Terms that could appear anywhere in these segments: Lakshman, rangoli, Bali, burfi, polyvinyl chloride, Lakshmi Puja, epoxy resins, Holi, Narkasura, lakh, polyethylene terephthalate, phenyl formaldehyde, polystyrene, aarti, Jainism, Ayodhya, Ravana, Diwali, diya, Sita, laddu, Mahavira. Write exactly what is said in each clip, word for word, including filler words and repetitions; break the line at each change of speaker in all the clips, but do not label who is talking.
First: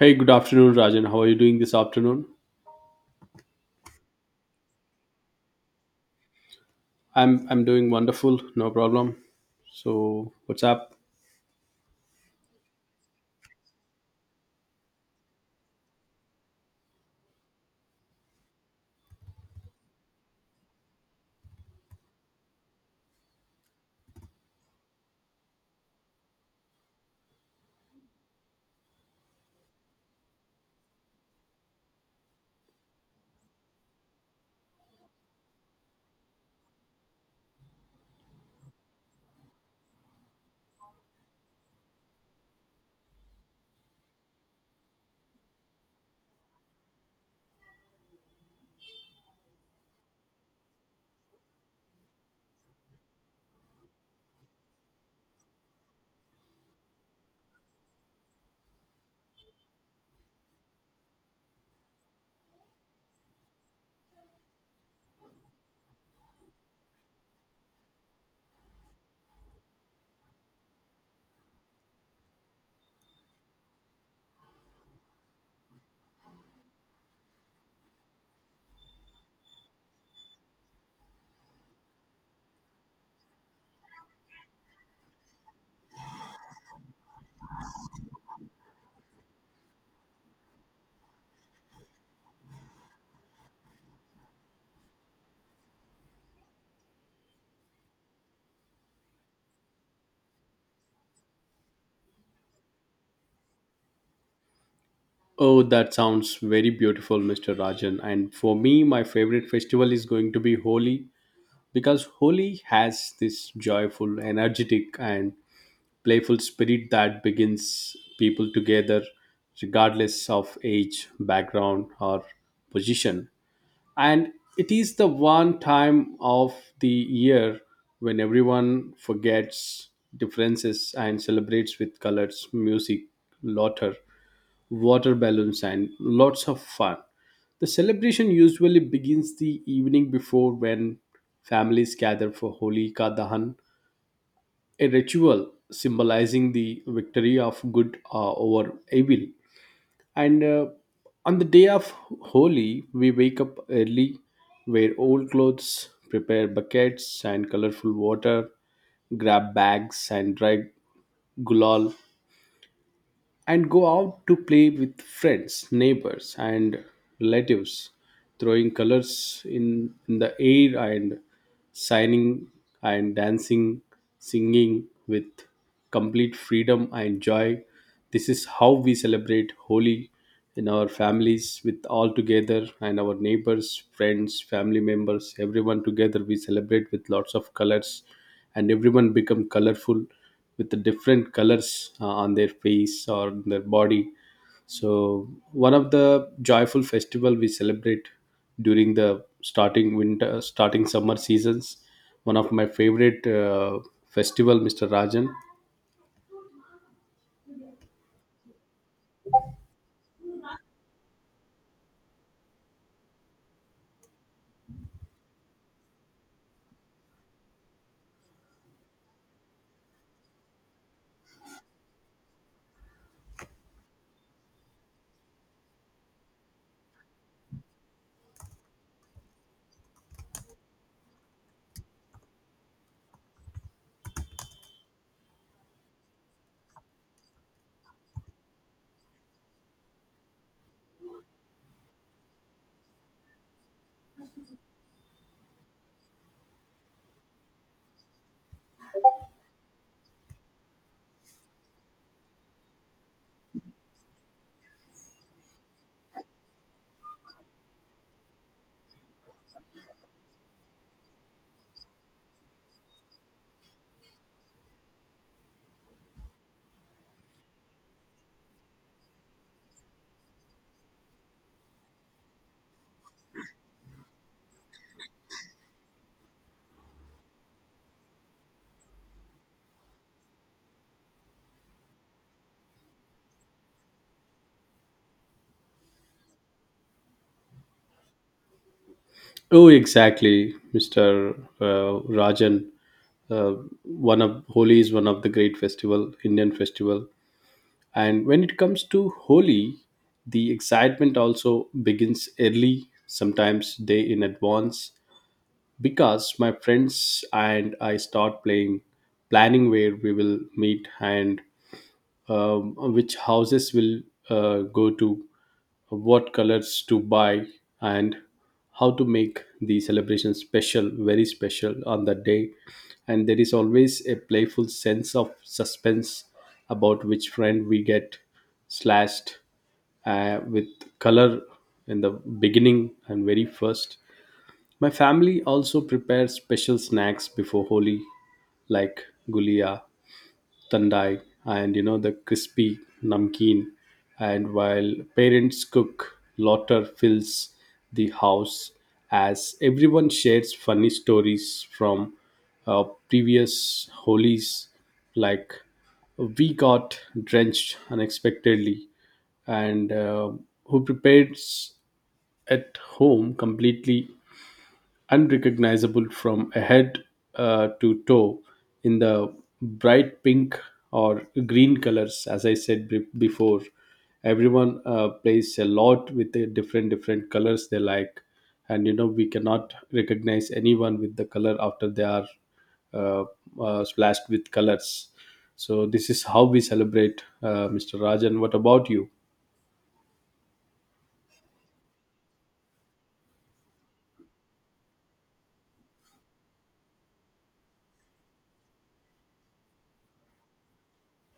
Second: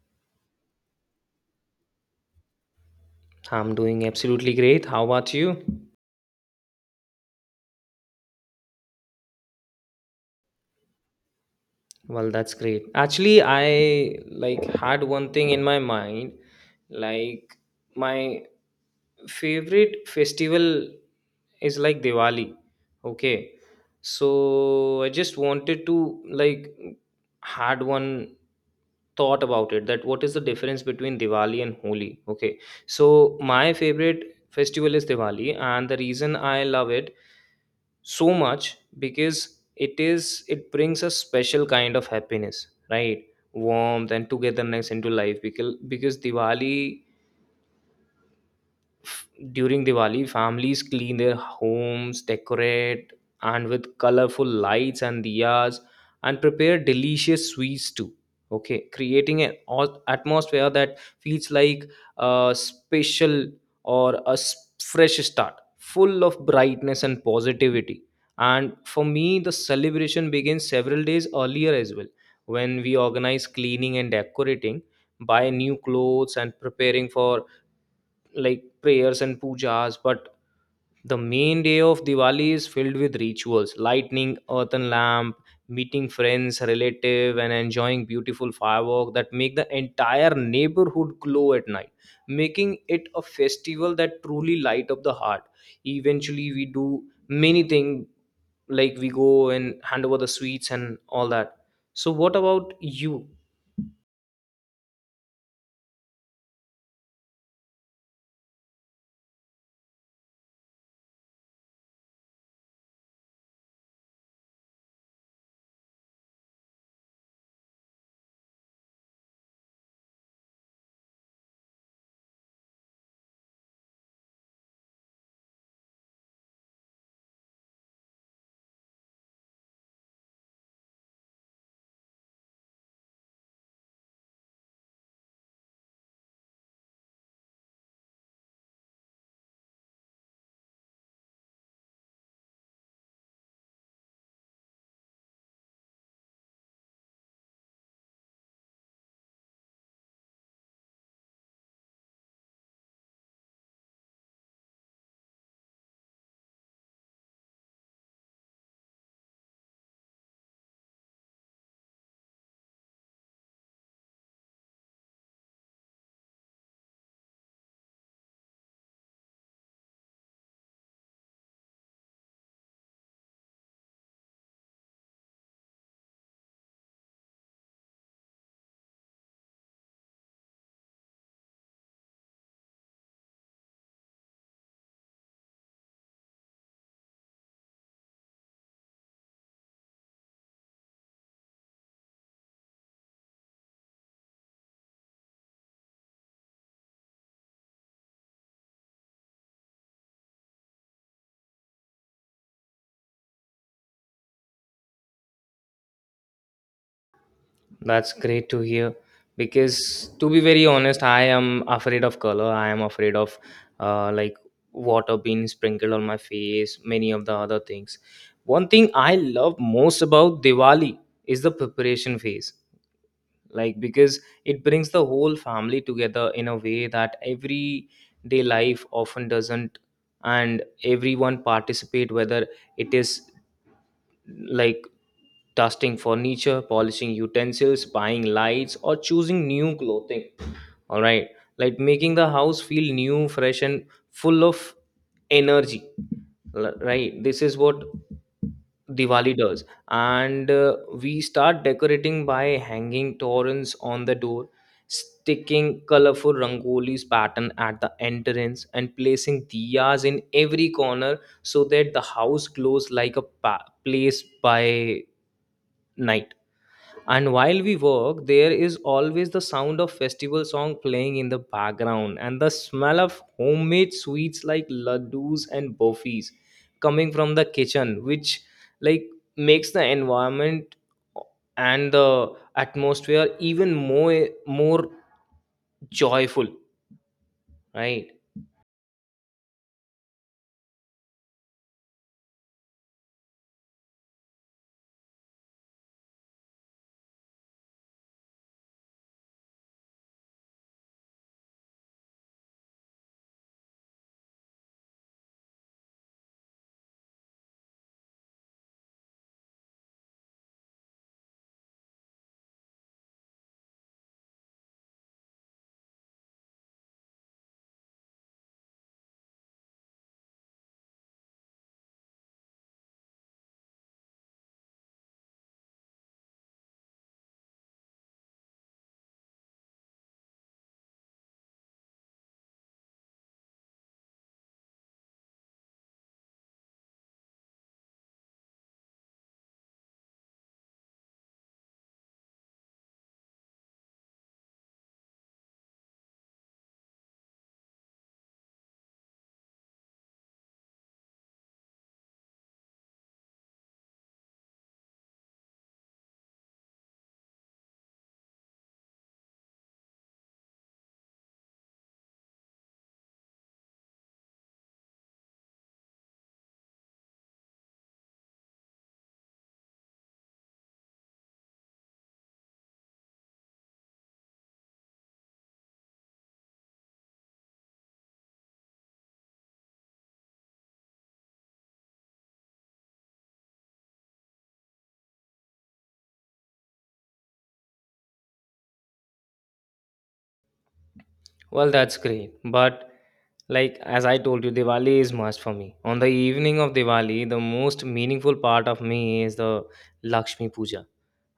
Hey, good afternoon, Rajan. How are you doing this afternoon?
I'm doing absolutely great. How about you?
I'm I'm doing wonderful, no problem. So, what's up?
Well, that's great. Actually, I like had one thing in my mind, like my favorite festival is like Diwali. Okay. So I just wanted to like had one thought about it, that what is the difference between Diwali and Holi? Okay. So my favorite festival is Diwali, and the reason I love it so much because it is it brings a special kind of happiness, right, warmth and togetherness into life, because because Diwali, f- during Diwali, families clean their homes, decorate, and with colorful lights and diyas, and prepare delicious sweets too. Okay, creating an au- atmosphere that feels like a special or a s- fresh start, full of brightness and positivity. And for me, the celebration begins several days earlier as well, when we organize cleaning and decorating, buy new clothes, and preparing for like prayers and pujas. But the main day of Diwali is filled with rituals, lighting earthen lamp, meeting friends, relative, and enjoying beautiful firework that make the entire neighborhood glow at night, making it a festival that truly light up the heart. Eventually, we do many things, like we go and hand over the sweets and all that. So what about you?
Oh, that sounds very beautiful, mister Rajan. And for me, my favorite festival is going to be Holi because Holi has this joyful, energetic, and playful spirit that begins people together regardless of age, background, or position. And it is the one time of the year when everyone forgets differences and celebrates with colors, music, laughter, water balloons, and lots of fun. The celebration usually begins the evening before, when families gather for Holi Ka Dahan, a ritual symbolizing the victory of good uh, over evil. And uh, On the day of Holi, we wake up early, wear old clothes, prepare buckets and colorful water, grab bags and dry gulal, and go out to play with friends, neighbors, and relatives, throwing colors in, in the air and signing and dancing, singing with complete freedom and joy. This is how we celebrate Holi in our families, with all together, and our neighbors, friends, family members, everyone together. We celebrate with lots of colors, and everyone become colorful with the different colors uh, on their face or their body. So one of the joyful festival we celebrate during the starting winter, starting summer seasons, one of my favorite uh, festival, Mr. Rajan.
That's great to hear, because to be very honest, I am afraid of color. I am afraid of, uh, like, water being sprinkled on my face, many of the other things. One thing I love most about Diwali is the preparation phase. Like, because it brings the whole family together in a way that everyday life often doesn't, and everyone participate whether it is like dusting furniture, polishing utensils, buying lights, or choosing new clothing. All right, like making the house feel new, fresh, and full of energy. L- Right, this is what Diwali does. And uh, we start decorating by hanging torrents on the door, sticking colorful rangolis pattern at the entrance, and placing diyas in every corner so that the house glows like a pa- place by night. And while we work, there is always the sound of festival song playing in the background and the smell of homemade sweets like laddus and burfis coming from the kitchen, which, like, makes the environment and the atmosphere even more more joyful, right?
Oh, exactly, mr uh, rajan uh, One of Holi is one of the great festival, Indian festival. And when it comes to Holi, the excitement also begins early, sometimes day in advance, because my friends and I start playing, planning where we will meet, and um, which houses will uh, go to, what colors to buy, and how to make the celebration special, very special on that day. And there is always a playful sense of suspense about which friend we get slashed uh, with color in the beginning and very first. My family also prepares special snacks before Holi, like gulia, tandai, and you know, the crispy namkeen. And while parents cook, laughter fills the house as everyone shares funny stories from uh, previous holies, like we got drenched unexpectedly, and uh, who prepares at home completely unrecognizable from head uh, to toe in the bright pink or green colors. As I said be- before, everyone uh, plays a lot with the different different colors they like. And you know, we cannot recognize anyone with the color after they are uh, uh, splashed with colors. So this is how we celebrate, uh, Mr. Rajan. What about you?
Well, that's great, but like as I told you, Diwali is must for me. On the evening of Diwali, the most meaningful part of me is the Lakshmi Puja.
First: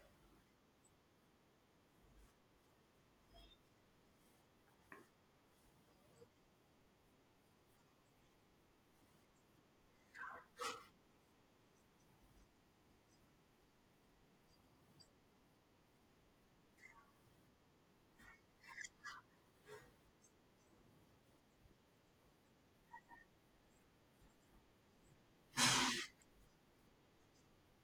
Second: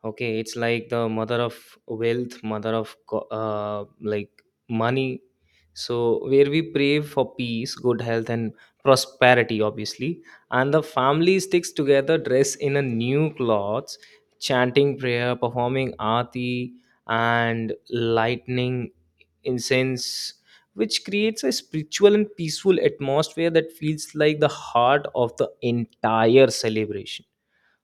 Okay, it's like the mother of wealth, mother of co- uh, like money. So where we pray for peace, good health, and prosperity obviously, and the family sticks together, dressed in a new clothes, chanting prayer, performing aarti, and lightning incense, which creates a spiritual and peaceful atmosphere that feels like the heart of the entire celebration,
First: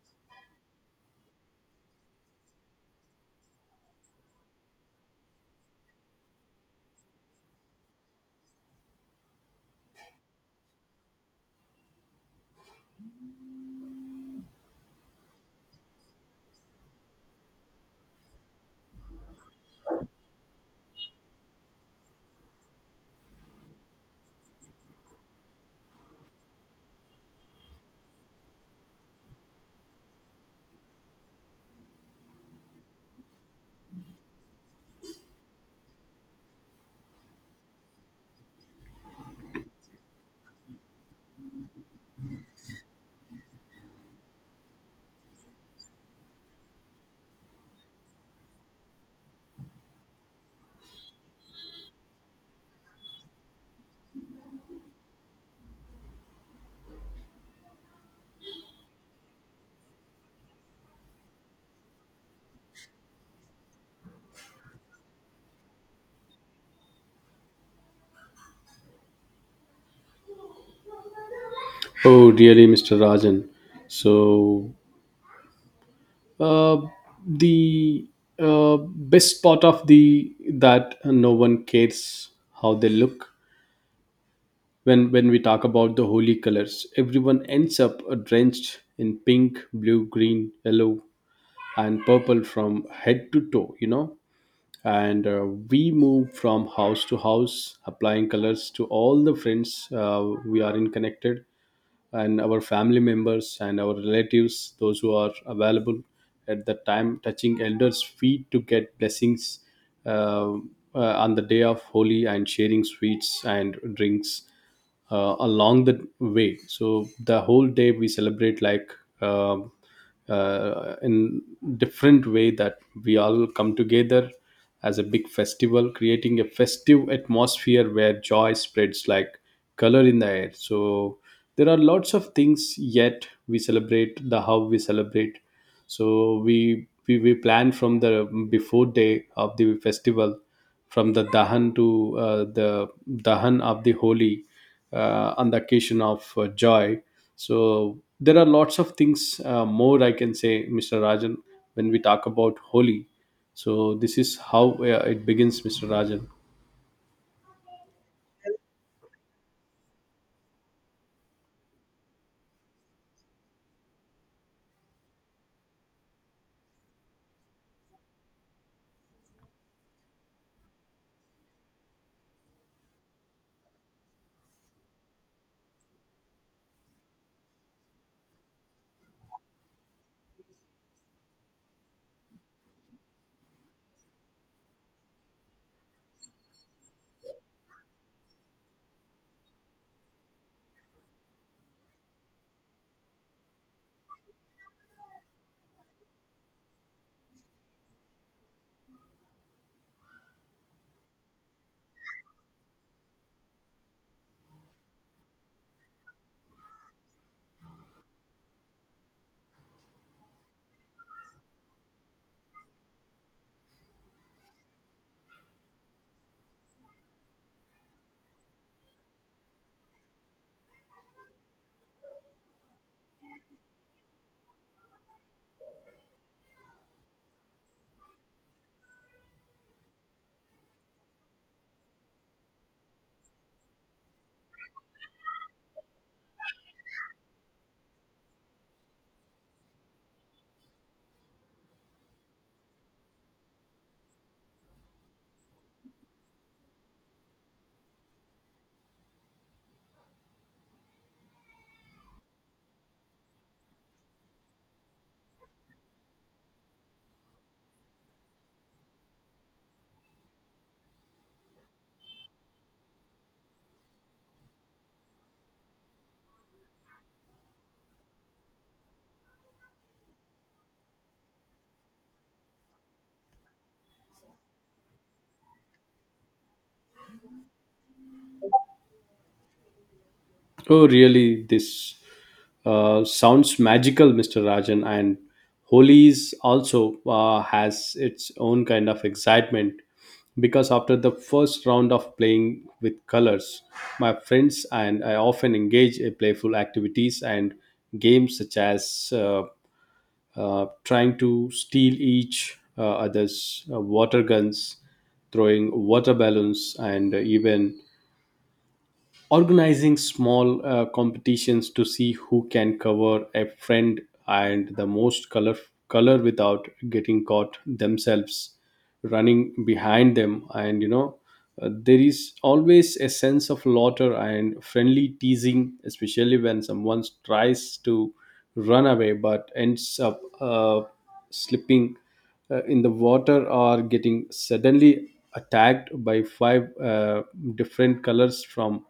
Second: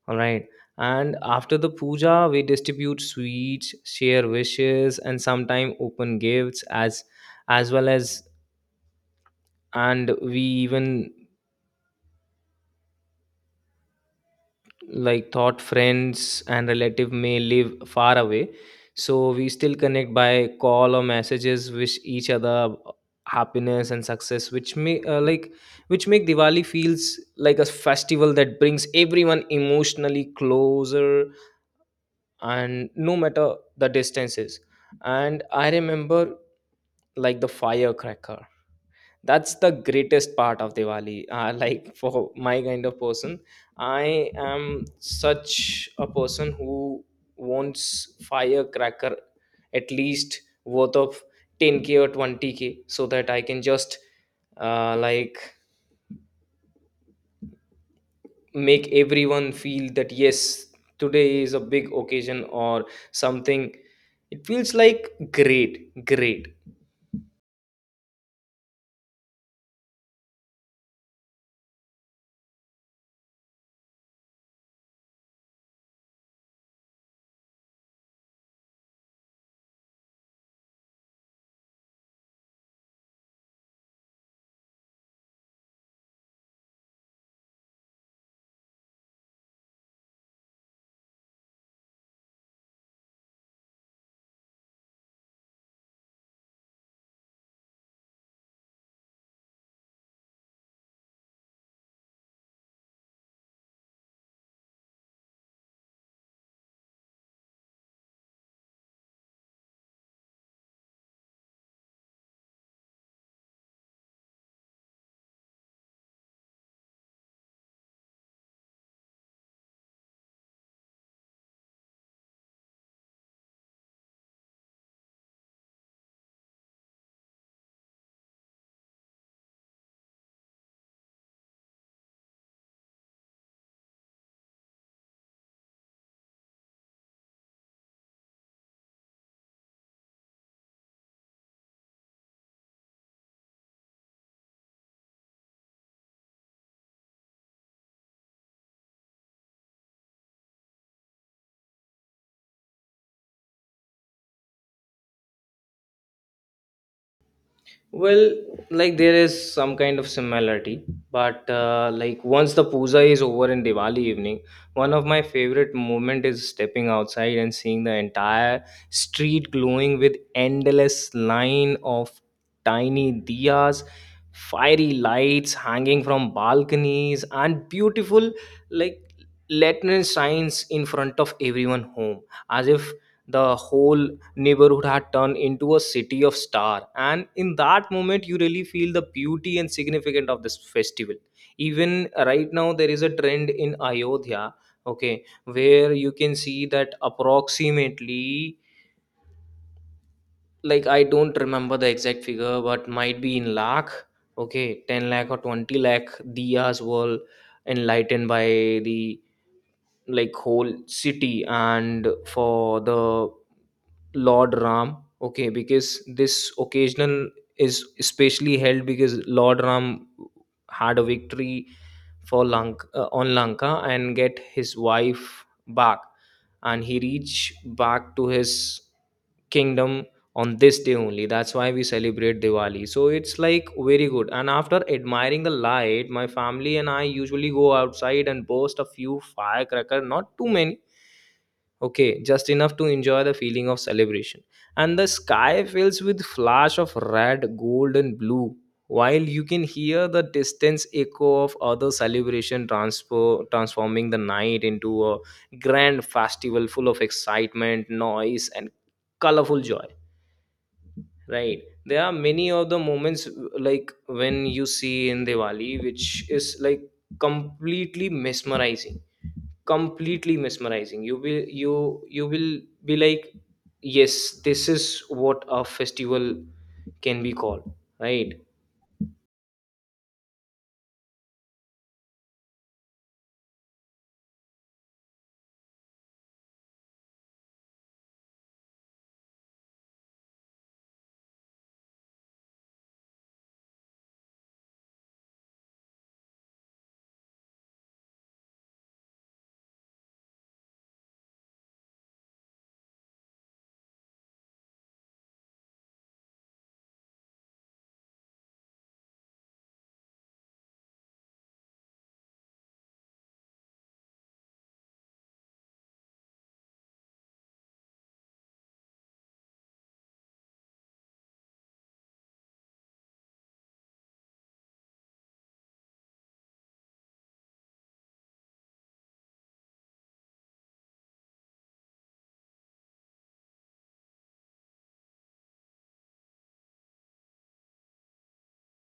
all right. And after the puja, we distribute sweets, share wishes, and sometimes open gifts as as well as, and we even like thought friends and relative may live far away. So we still connect by call or messages, wish each other happiness and success, which may, uh, like, which make Diwali feels like a festival that brings everyone emotionally closer and no matter the distances. And I remember like the firecracker, that's the greatest part of Diwali, uh, like for my kind of person. I am such a person who wants firecracker at least worth of ten k or twenty k, so that I can just, uh, like, make everyone feel that yes, today is a big occasion or something. It feels like great great
Oh, really, mr rajan So, uh, the uh, best part of the that no one cares how they look. When when we talk about the holy colors, everyone ends up uh, drenched in pink, blue, green, yellow, and purple from head to toe, you know. And uh, we move from house to house, applying colors to all the friends uh, we are in connected, and our family members and our relatives, those who are available at the time, touching elders' feet to get blessings uh, uh, on the day of holy, and sharing sweets and drinks uh, along the way. So the whole day we celebrate like. um uh, in different way that we all come together as a big festival, creating a festive atmosphere where joy spreads like color in the air. So there are lots of things yet we celebrate, the how we celebrate. So we we, we plan from the before day of the festival, from the dahan to uh, the dahan of the holy, uh, on the occasion of uh, joy. So there are lots of things uh, more I can say, Mr. Rajan, when we talk about holy. So this is how uh, it begins, Mr. Rajan.
Well, like there is some kind of similarity, but uh, like once the puja is over in Diwali evening, one of my favorite moment is stepping outside and seeing the entire street glowing with endless line of tiny diyas, fiery lights hanging from balconies, and beautiful, like, lantern signs in front of everyone home, as if the whole neighborhood had turned into a city of star. And in that moment you really feel the beauty and significance of this festival. Even right now there is a trend in Ayodhya, okay, where you can see that approximately, like, I don't remember the exact figure but might be in lakh. Okay, ten lakh or twenty lakh diyas were enlightened by the, like, whole city, and for the Lord Ram. Okay, because this occasional is especially held because Lord Ram had a victory for Lanka, uh, on Lanka, and get his wife back, and he reached back to his kingdom on this day only. That's why we celebrate Diwali, so it's like very good. And after admiring the light, my family and I usually go outside and burst a few firecracker, not too many. Okay, just enough to enjoy the feeling of celebration. And the sky fills with flash of red, gold, and blue, while you can hear the distant echo of other celebration transfer, transforming the night into a grand festival full of excitement, noise, and colorful joy. Right. There are many of the moments, like when you see in Diwali, which is like completely mesmerizing. Completely mesmerizing. You will you you will be like, yes, this is what a festival can be called. Right.
Oh, really? This uh, sounds magical, mister Rajan. And Holi is also uh, has its own kind of excitement because after the first round of playing with colors, my friends and I often engage in playful activities and games, such as uh, uh, trying to steal each uh, other's uh, water guns, throwing water balloons, and even organizing small uh, competitions to see who can cover a friend and the most color color without getting caught themselves, running behind them. And you know, uh, there is always a sense of laughter and friendly teasing, especially when someone tries to run away but ends up uh, slipping uh, in the water, or getting suddenly attacked by five uh, different colors from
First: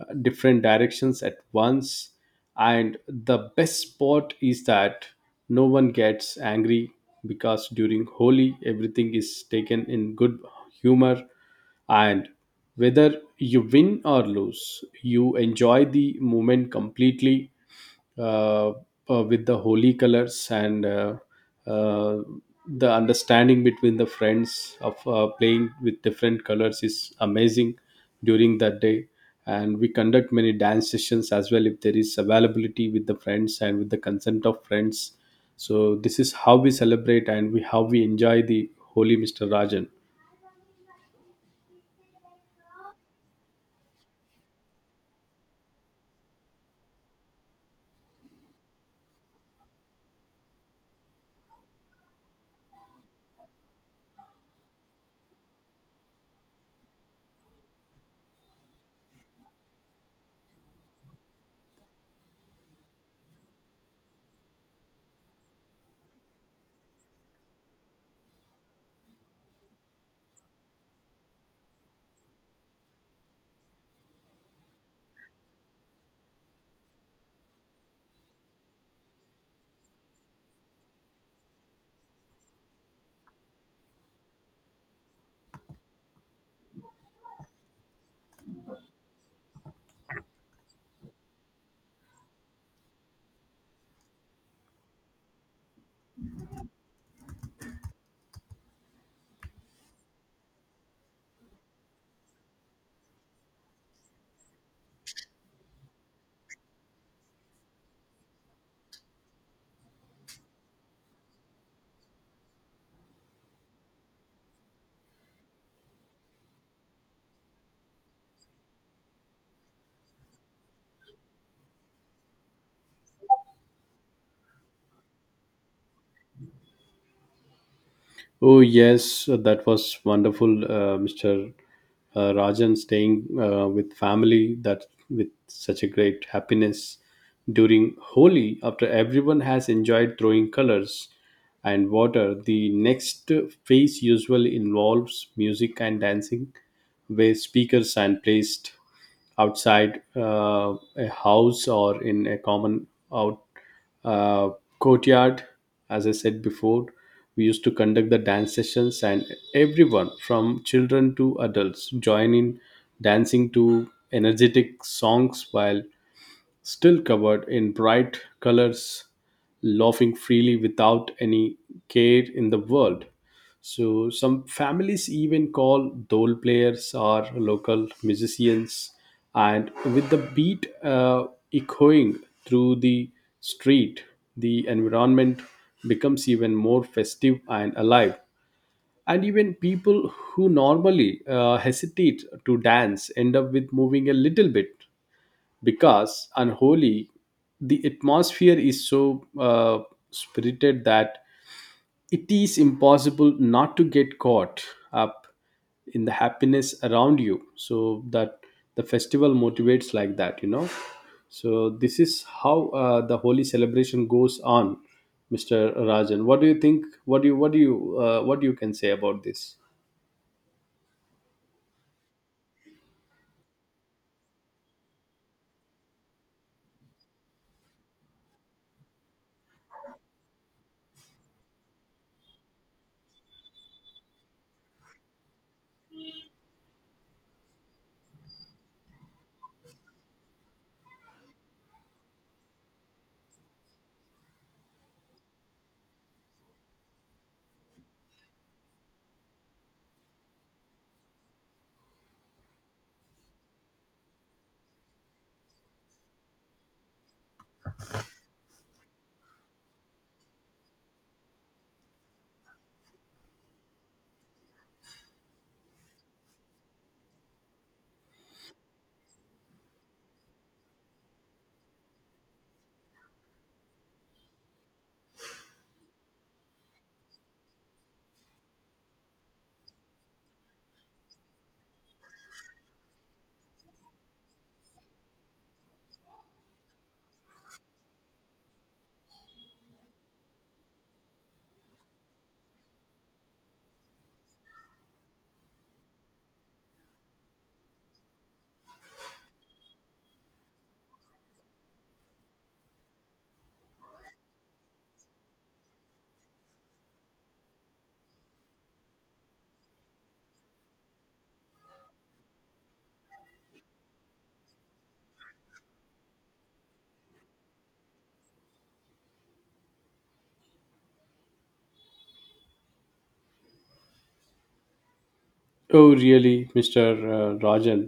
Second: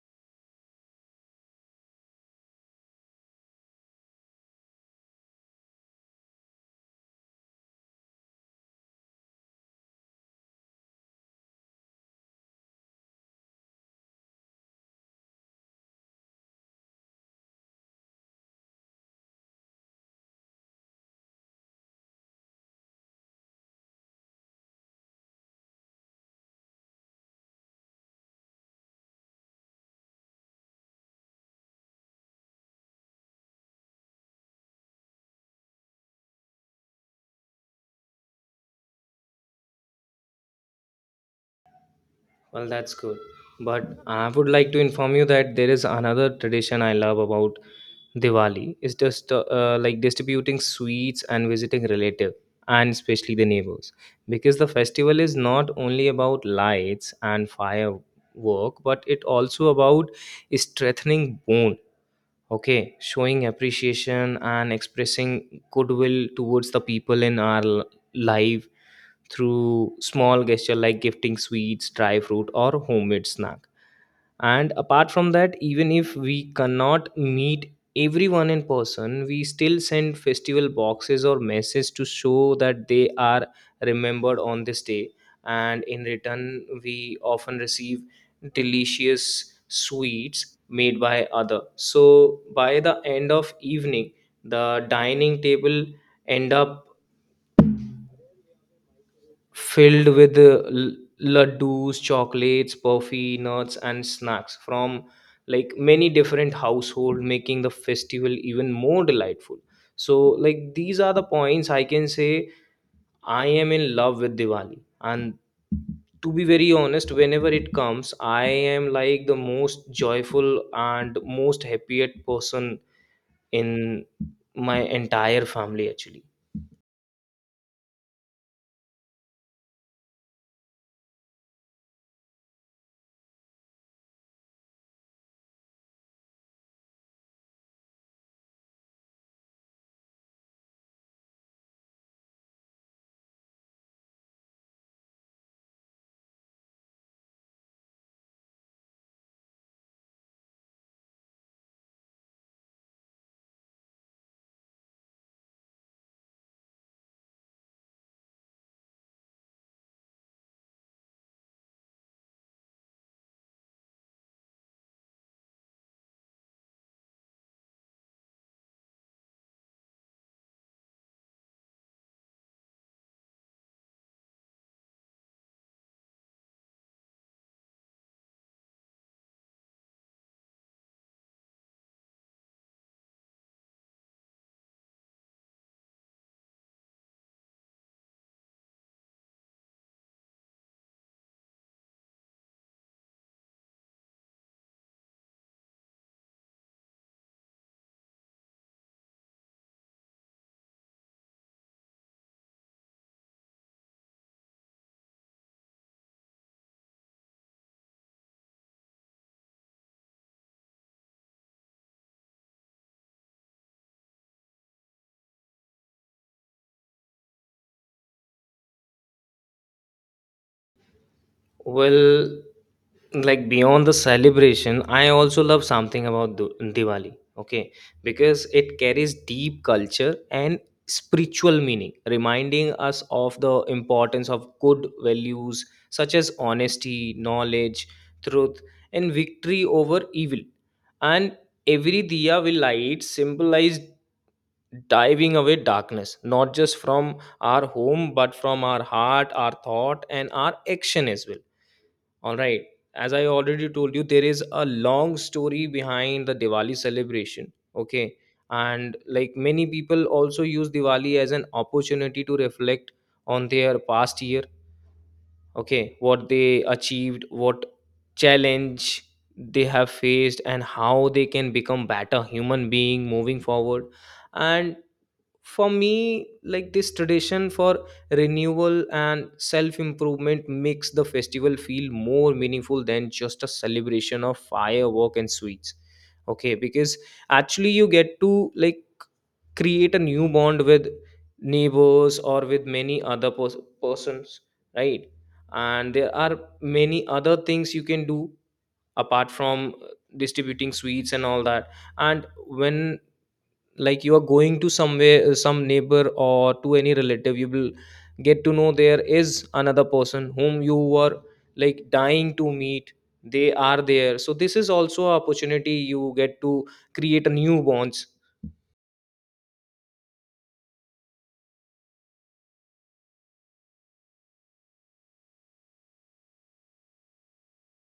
uh, different directions at once. And the best part is that no one gets angry because during Holi, everything is taken in good humor. And whether you win or lose, you enjoy the moment completely uh, uh, with the holy colors, and uh, uh, the understanding between the friends of uh, playing with different colors is amazing during that day. And we conduct many dance sessions as well, if there is availability with the friends and with the consent of friends. So this is how we celebrate and we how we enjoy the holy, Mr. Rajan.
Well, that's good. But I would like to inform you that there is another tradition I love about Diwali. It's just, uh, uh, like, distributing sweets and visiting relative, and especially the neighbors, because the festival is not only about lights and firework but it also about strengthening bond. Okay, showing appreciation and expressing goodwill towards the people in our l- life through small gesture like gifting sweets, dry fruit, or homemade snack. And apart from that, even if we cannot meet everyone in person, we still send festival boxes or messages to show that they are remembered on this day. And in return we often receive delicious sweets made by other, so by the end of evening the dining table end up filled with uh, l- laddus, chocolates, puffy nuts, and snacks from, like, many different household, making the festival even more delightful. So, like, these are the points I can say I am in love with Diwali, and to be very honest, whenever it comes, I am like the most joyful and most happiest person in my entire family actually.
Oh yes, uh, that was wonderful, uh, mister uh, Rajan, staying uh, with family that with such a great happiness during Holi. After everyone has enjoyed throwing colors and water, the next phase usually involves music and dancing, where speakers are placed outside uh, a house or in a common out uh, courtyard. As I said before, we used to conduct the dance sessions, and everyone from children to adults join in dancing to energetic songs while still covered in bright colors, laughing freely without any care in the world. So, some families even call dole players or local musicians, and with the beat uh, echoing through the street, the environment becomes even more festive and alive. And even people who normally uh, hesitate to dance end up with moving a little bit, because unholy the atmosphere is so uh, spirited that it is impossible not to get caught up in the happiness around you. So that the festival motivates like that, you know. So this is how uh, the holy celebration goes on, Mr. Rajan. What do you think? What do you, what do you uh, what you can say about this?
Well, like beyond the celebration, I also love something about Du- Diwali, okay? Because it carries deep culture and spiritual meaning, reminding us of the importance of good values such as honesty, knowledge, truth, and victory over evil. And every diya we light symbolizes diving away darkness, not just from our home, but from our heart, our thought, and our action as well, all right. As I already told you, there is a long story behind the Diwali celebration. Okay. And like many people also use Diwali as an opportunity to reflect on their past year. Okay. What they achieved, what challenge they have faced, and how they can become better human being moving forward. And for me, like, this tradition for renewal and self improvement makes the festival feel more meaningful than just a celebration of firework and sweets. Okay, because actually you get to like create a new bond with neighbors or with many other pers- persons, right. And there are many other things you can do apart from distributing sweets and all that. And when, like, you are going to somewhere, uh, some neighbor or to any relative, you will get to know there is another person whom you were like dying to meet, they are there, so this is also an opportunity you get to create a new bonds.
Oh, really, mr uh, rajan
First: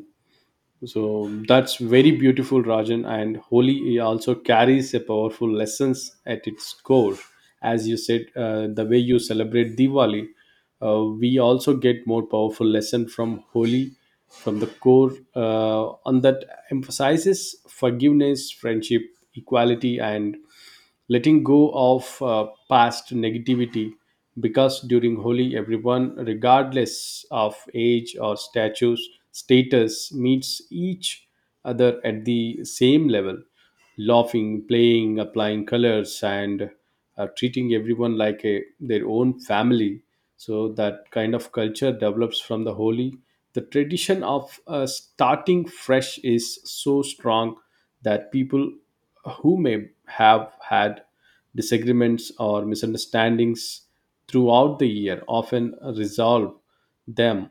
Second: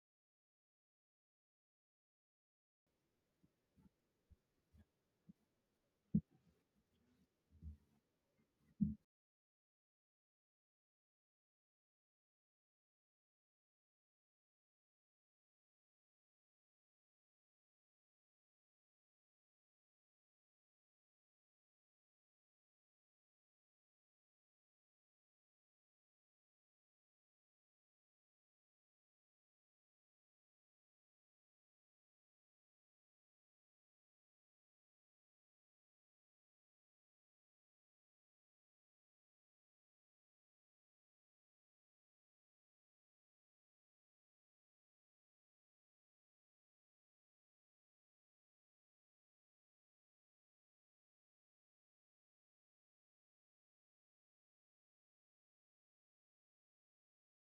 So that's very beautiful, Rajan. And Holi also carries a powerful lessons at its core. As you said, uh, the way you celebrate Diwali, uh, we also get more powerful lesson from Holi, from the core, uh, on that emphasizes forgiveness, friendship, equality, and letting go of uh, past negativity, because during Holi, everyone, regardless of age or status, status, meets each other at the same level, laughing, playing, applying colors, and uh, treating everyone like a, their own family. So that kind of culture develops from the Holi. The tradition of uh, starting fresh is so strong that people who may have had disagreements or misunderstandings throughout the year often resolve them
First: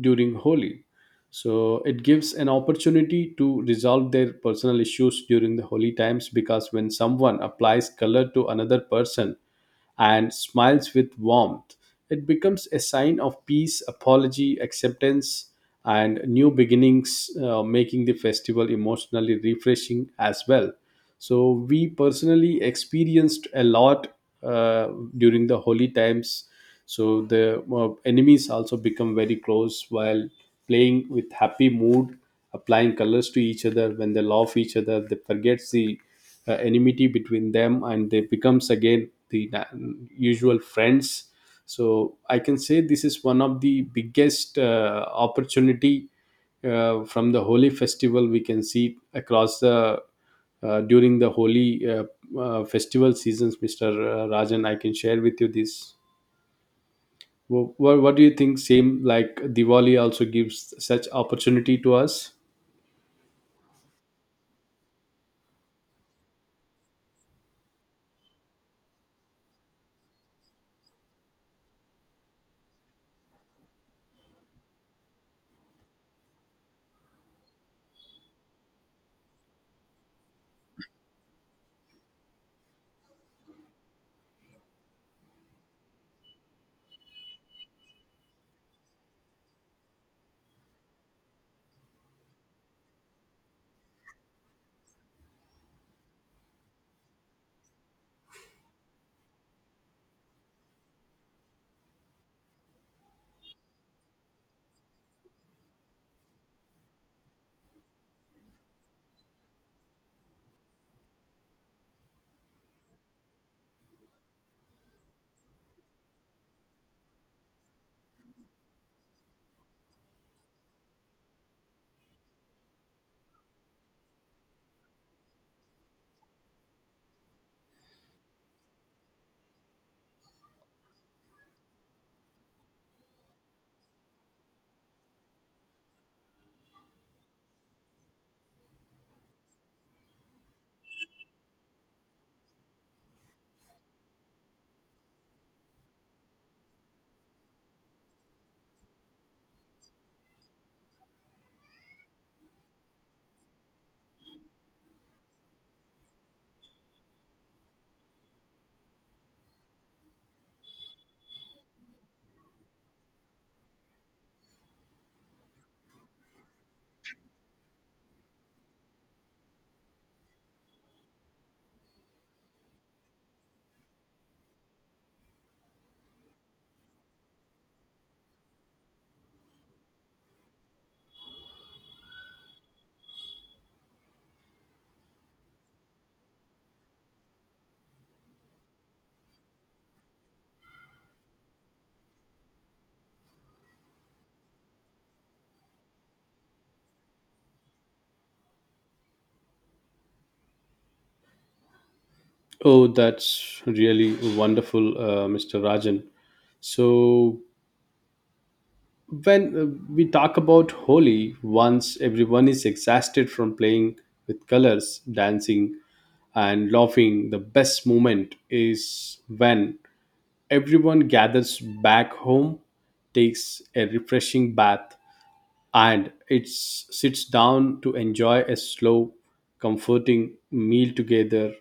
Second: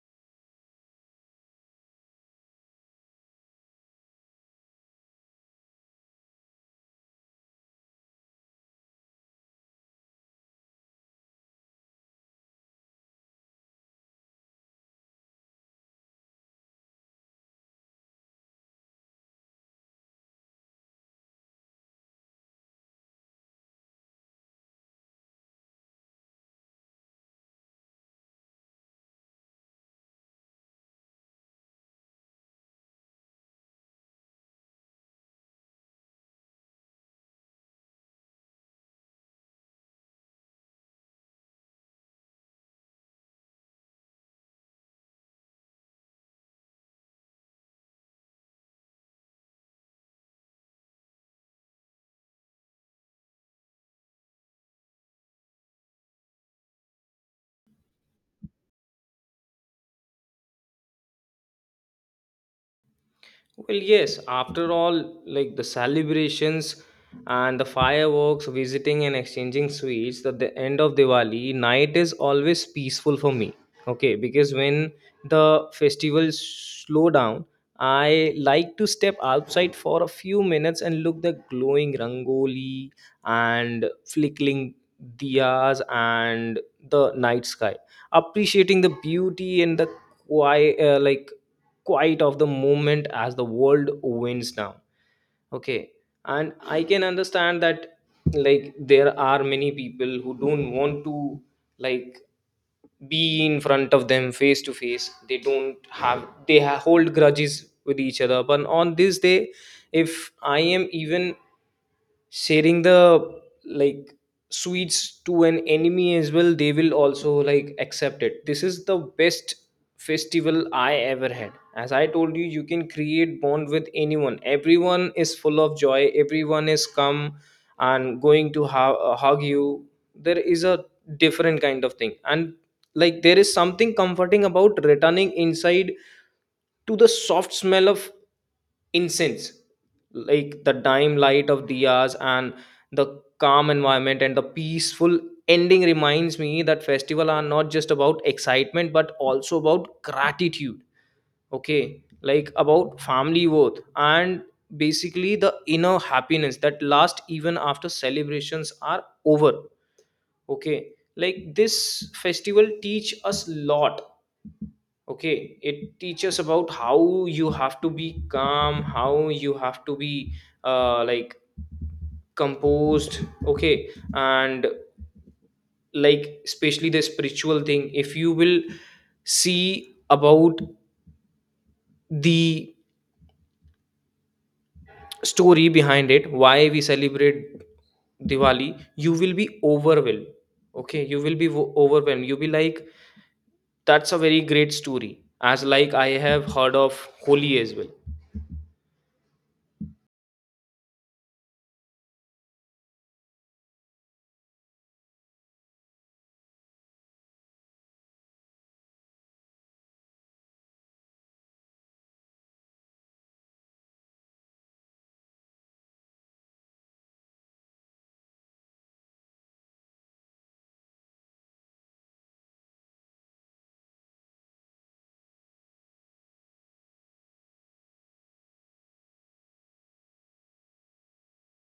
during Holi. So it gives an opportunity to resolve their personal issues during the holy times, because when someone applies color to another person and smiles with warmth, it becomes a sign of peace, apology, acceptance, and new beginnings, uh, making the festival emotionally refreshing as well. So, we personally experienced a lot uh, during the holy times. So, the uh, enemies also become very close while playing with happy mood, applying colors to each other. When they love each other, they forget the uh, enmity between them, and they becomes again the na- usual friends. So I can say this is one of the biggest uh, opportunity uh, from the holy festival we can see across the uh, during the holy uh, uh, festival seasons, Mr. Rajan. I can share with you this. what, what do you think, same like Diwali also gives such opportunity to us?
Well, yes, after all, like the celebrations and the fireworks, visiting and exchanging sweets, that the end of Diwali night is always peaceful for me. Okay, because when the festivals slow down, I like to step outside for a few minutes and look the glowing rangoli and flickering diyas and the night sky, appreciating the beauty and the quiet, uh, like Quite of the moment as the world winds down. Okay, and I can understand that, like, there are many people who don't want to, like, be in front of them face to face. They don't have, they ha- hold grudges with each other, but on this day, if I am even sharing the, like, sweets to an enemy as well, they will also like accept it. This is the best festival I ever had. As I told you, you can create bond with anyone. Everyone is full of joy, everyone is come and going to hu- uh, hug you. There is a different kind of thing. And like there is something comforting about returning inside to the soft smell of incense, like the dim light of diyas and the calm environment, and the peaceful ending reminds me that festival are not just about excitement but also about gratitude. Okay, like about family worth and basically the inner happiness that lasts even after celebrations are over. Okay, like this festival teach us lot. Okay, it teaches about how you have to be calm, how you have to be uh, like composed. Okay, and like especially the spiritual thing, if you will see about the story behind it, why we celebrate Diwali, you will be overwhelmed. Okay, you will be wo- overwhelmed. You'll be like, that's a very great story. As like I have heard of Holi as well.
Oh, that's really wonderful, uh, mister Rajan. So, when uh, we talk about Holi, once everyone is exhausted from playing with colors, dancing, and laughing, the best moment is when everyone gathers back home, takes a refreshing bath, and it sits down to enjoy a slow, comforting meal together,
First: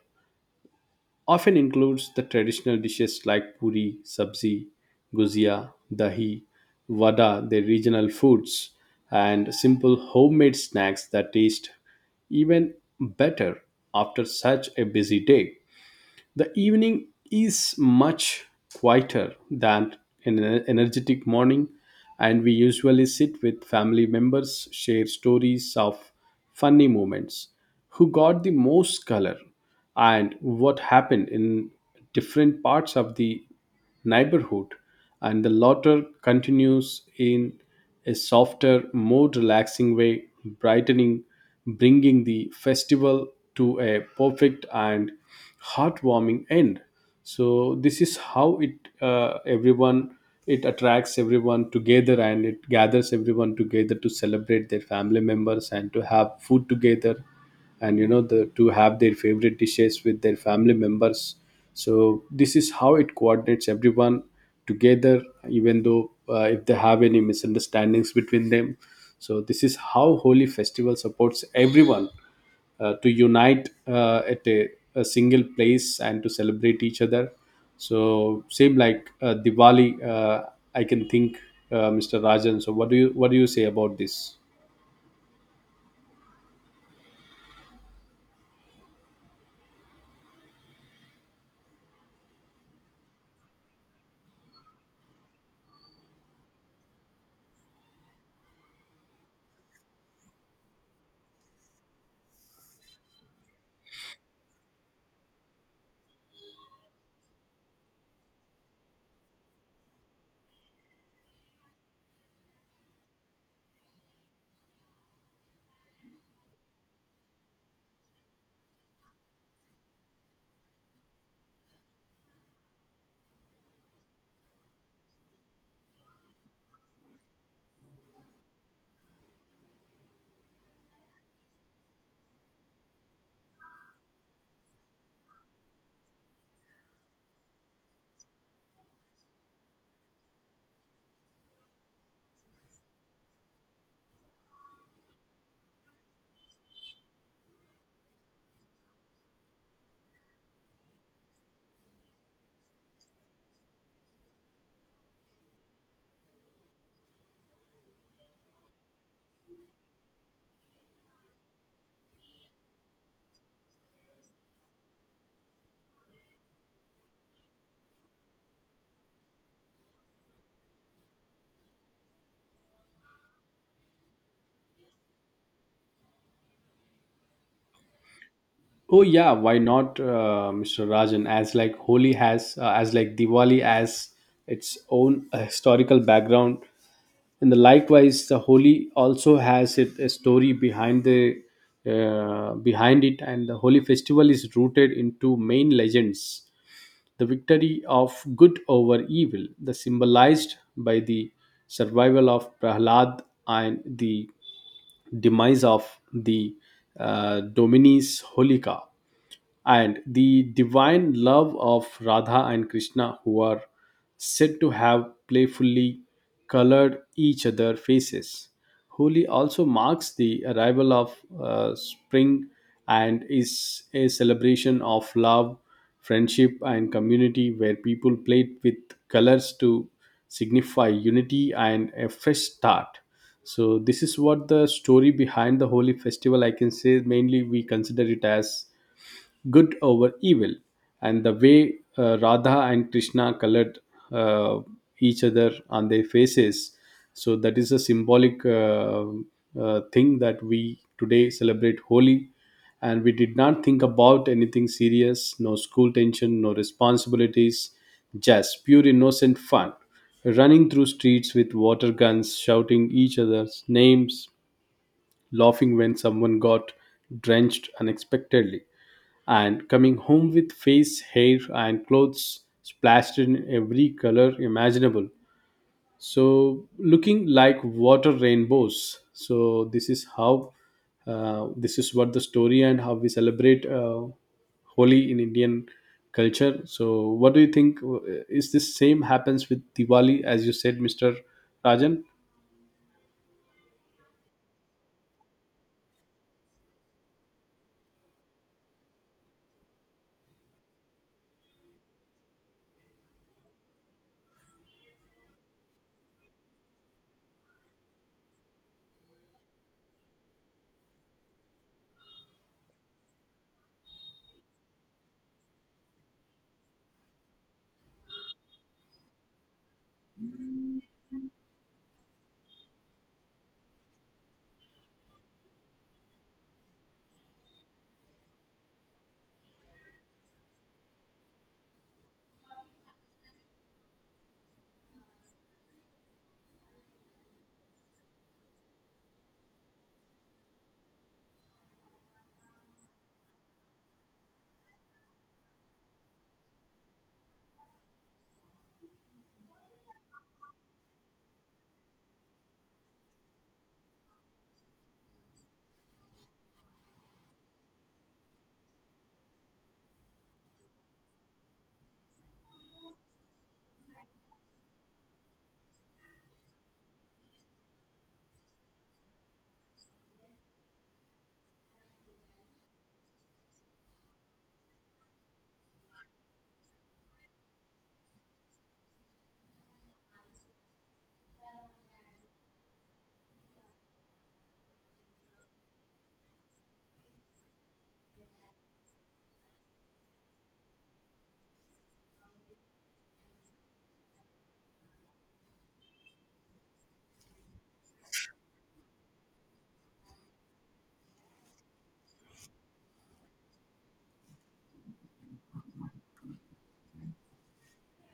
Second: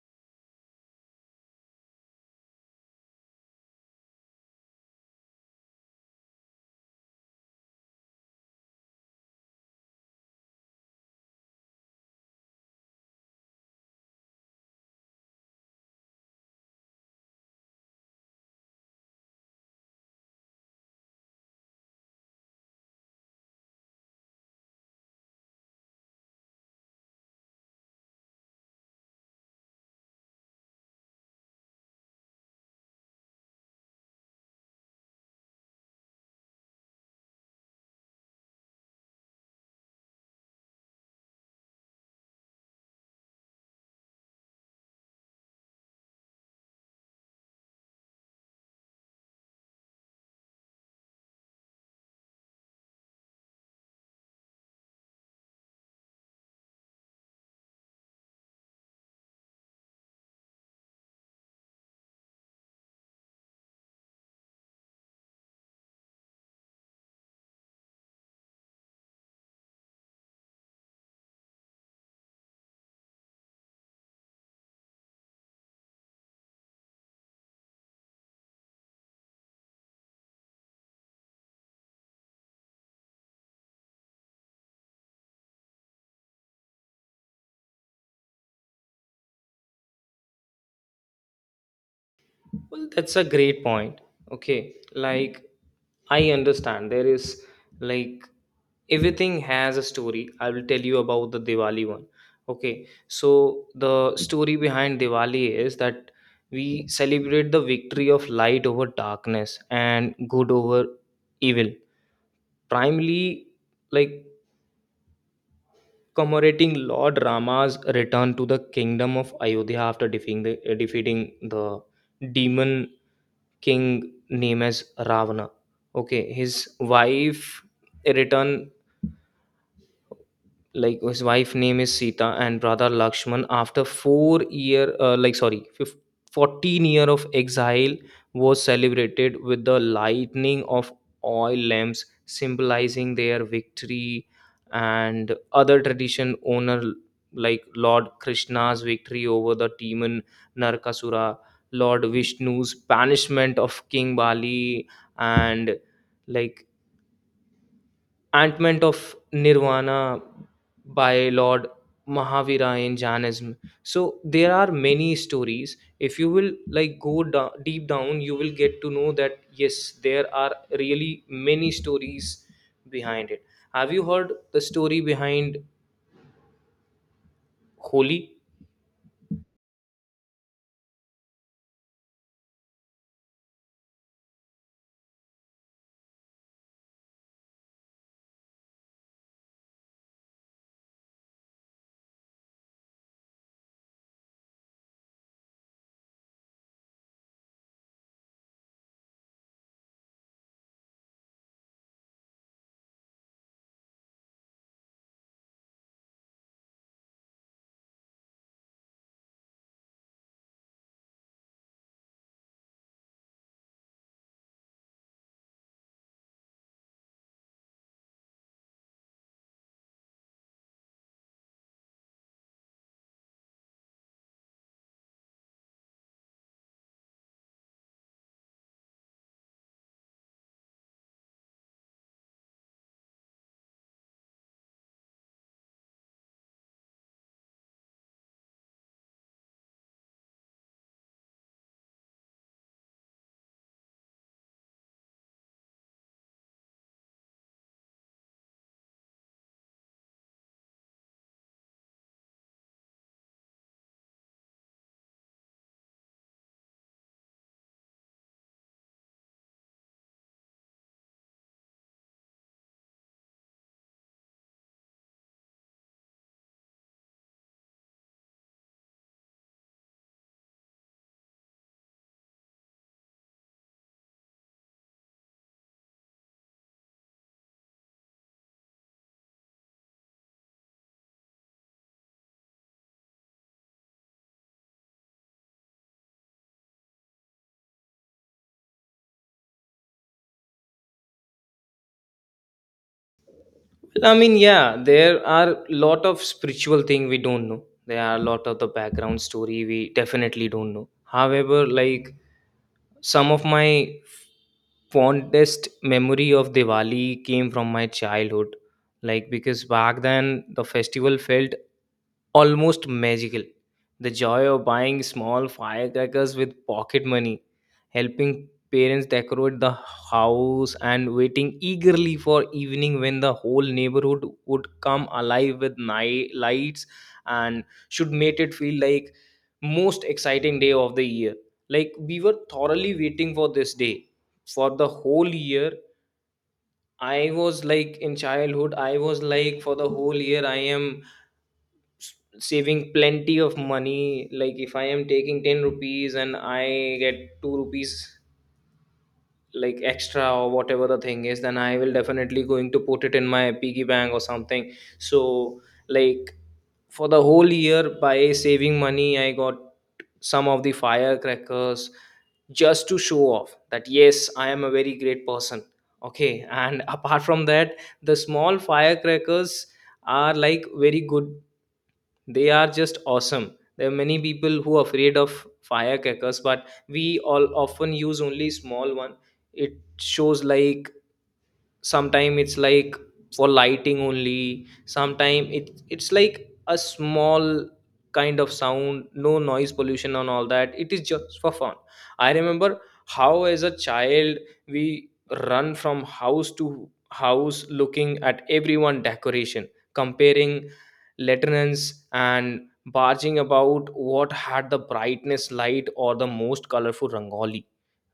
often includes the traditional dishes like puri, sabzi, guzia, dahi, vada, the regional foods, and simple homemade snacks that taste even better after such a busy day. The evening is much quieter than an ener- energetic morning, and we usually sit with family members, share stories of funny moments, who got the most color, and what happened in different parts of the neighborhood, and the latter continues in a softer, more relaxing way, brightening, bringing the festival to a perfect and heartwarming end. So this is how it uh, everyone it attracts everyone together and it gathers everyone together to celebrate their family members and to have food together and you know the to have their favorite dishes with their family members, so this is how it coordinates everyone together, even though uh, if they have any misunderstandings between them. So this is how holy festival supports everyone, uh, to unite uh, at a, a single place and to celebrate each other. So same like uh, Diwali, uh, I can think, uh, mister Rajan. So what do you what do you say about this?
Well, that's a great point. Okay, like I understand there is, like, everything has a story. I will tell you about the Diwali one. Okay, so the story behind Diwali is that we celebrate the victory of light over darkness and good over evil, primarily, like, commemorating Lord Rama's return to the kingdom of Ayodhya after defeating the, defeating the demon king name as Ravana. Okay, his wife return, like his wife name is Sita, and brother Lakshman after four year uh, like sorry fif- fourteen year of exile was celebrated with the lightning of oil lamps symbolizing their victory. And other tradition honor, like Lord Krishna's victory over the demon Narkasura, Lord Vishnu's banishment of King Bali, and like ant of Nirvana by Lord Mahavira in Jainism. So there are many stories. If you will like go da- deep down, you will get to know that, yes, there are really many stories behind it. Have you heard the story behind Holi?
Oh yeah, why not, uh, mister Rajan? As like Holi has, uh, as like Diwali has its own uh, historical background, and the likewise, the Holi also has it, a story behind the uh, behind it, and the Holi festival is rooted into main legends: the victory of good over evil, the symbolized by the survival of Prahlad and the demise of the uh, Dominis Holika and the divine love of Radha and Krishna, who are said to have playfully colored each other faces. Holi also marks the arrival of uh, spring and is a celebration of love, friendship, and community where people played with colors to signify unity and a fresh start. So, this is what the story behind the Holi festival. I can say mainly we consider it as good over evil and the way uh, Radha and Krishna colored uh, each other on their faces, so that is a symbolic uh, uh, thing that we today celebrate Holi, and we did not think about anything serious, no school tension, no responsibilities, just pure innocent fun, running through streets with water guns, shouting each other's names, laughing when someone got drenched unexpectedly, and coming home with face, hair, and clothes splashed in every color imaginable. So, looking like water rainbows. So, this is how, uh, this is what the story and how we celebrate uh, Holi in Indian culture. So, what do you think? uh, Is this same happens with Diwali, as you said, mister Rajan?
Well, I mean, yeah, there are lot of spiritual thing we don't know. There are a lot of the background story we definitely don't know. However, like some of my fondest memory of Diwali came from my childhood. Like, because back then the festival felt almost magical. The joy of buying small firecrackers with pocket money, helping parents decorate the house, and waiting eagerly for evening when the whole neighborhood would come alive with night lights and should make it feel like most exciting day of the year. Like we were thoroughly waiting for this day for the whole year. I was like in childhood, I was like for the whole year I am s- saving plenty of money. Like if I am taking ten rupees and I get two rupees like extra or whatever the thing is, then I will definitely going to put it in my piggy bank or something. So like for the whole year by saving money, I got some of the firecrackers just to show off that yes, I am a very great person. Okay, and apart from that, the small firecrackers are like very good, they are just awesome. There are many people who are afraid of firecrackers, but we all often use only small one. It shows like sometime it's like for lighting only, sometime it it's like a small kind of sound, no noise pollution and all that, it is just for fun. I remember how as a child we run from house to house looking at everyone decoration, comparing lanterns and barging about what had the brightness light or the most colorful rangoli.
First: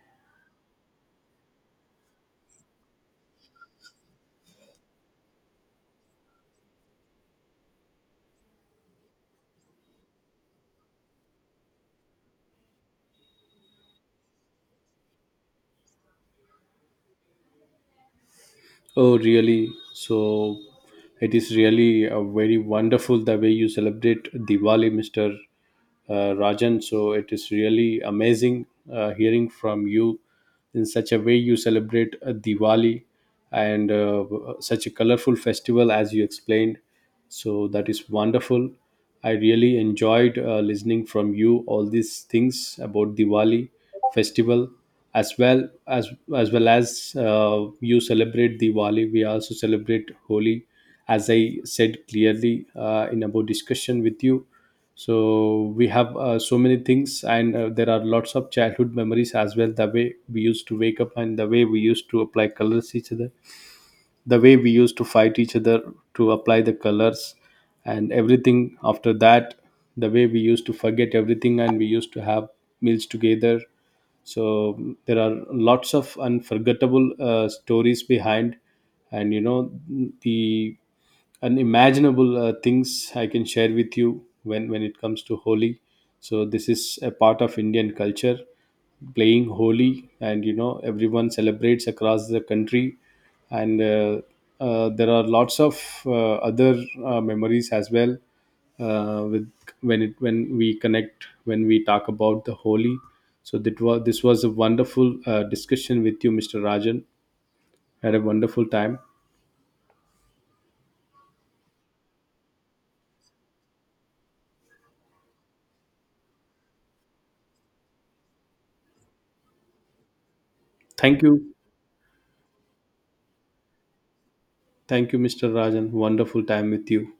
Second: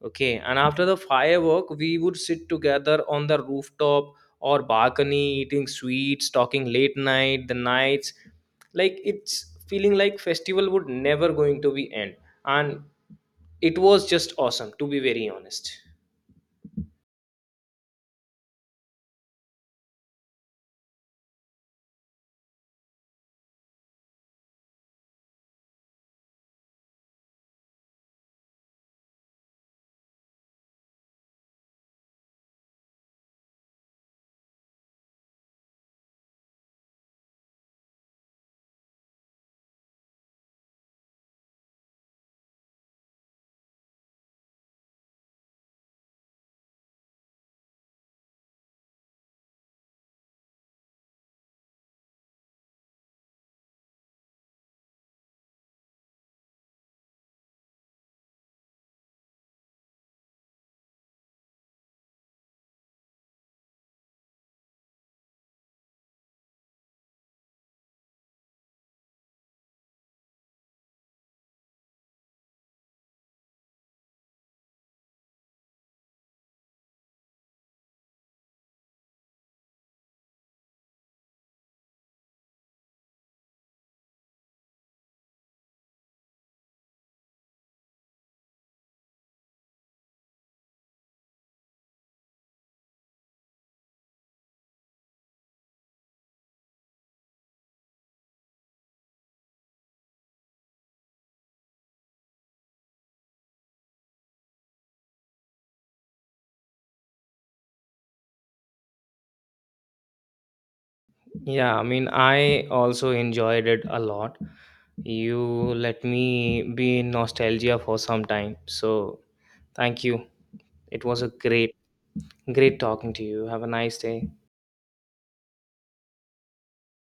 Okay, and after the firework, we would sit together on the rooftop or balcony, eating sweets, talking late night, the nights. Like it's feeling like festival would never going to be end. And it was just awesome, to be very honest.
Oh, really? So it is really a very wonderful the way you celebrate Diwali, mister Uh, Rajan. So it is really amazing, uh, hearing from you, in such a way you celebrate uh, Diwali, and uh, such a colorful festival as you explained, so that is wonderful. I really enjoyed uh, listening from you all these things about Diwali festival, as well as as well as uh, you celebrate Diwali, we also celebrate Holi, as I said clearly uh, in our discussion with you. So we have uh, so many things, and uh, there are lots of childhood memories as well, the way we used to wake up, and the way we used to apply colors each other, the way we used to fight each other to apply the colors, and everything after that, the way we used to forget everything, and we used to have meals together. So mm, there are lots of unforgettable uh, stories behind, and you know, the unimaginable uh, things I can share with you when when it comes to Holi. So this is a part of Indian culture, playing Holi, and you know, everyone celebrates across the country. And uh, uh, there are lots of uh, other uh, memories as well, uh, with when it when we connect, when we talk about the Holy. So that was this was a wonderful uh, discussion with you, Mr. Rajan. Had a wonderful time.
Yeah, I mean, I also enjoyed it a lot. You let me be in nostalgia for some time. So thank you. It
Thank
was a
you.
great, great talking to you. Have a nice day.
Thank you, Mr. Rajan. Wonderful time with you.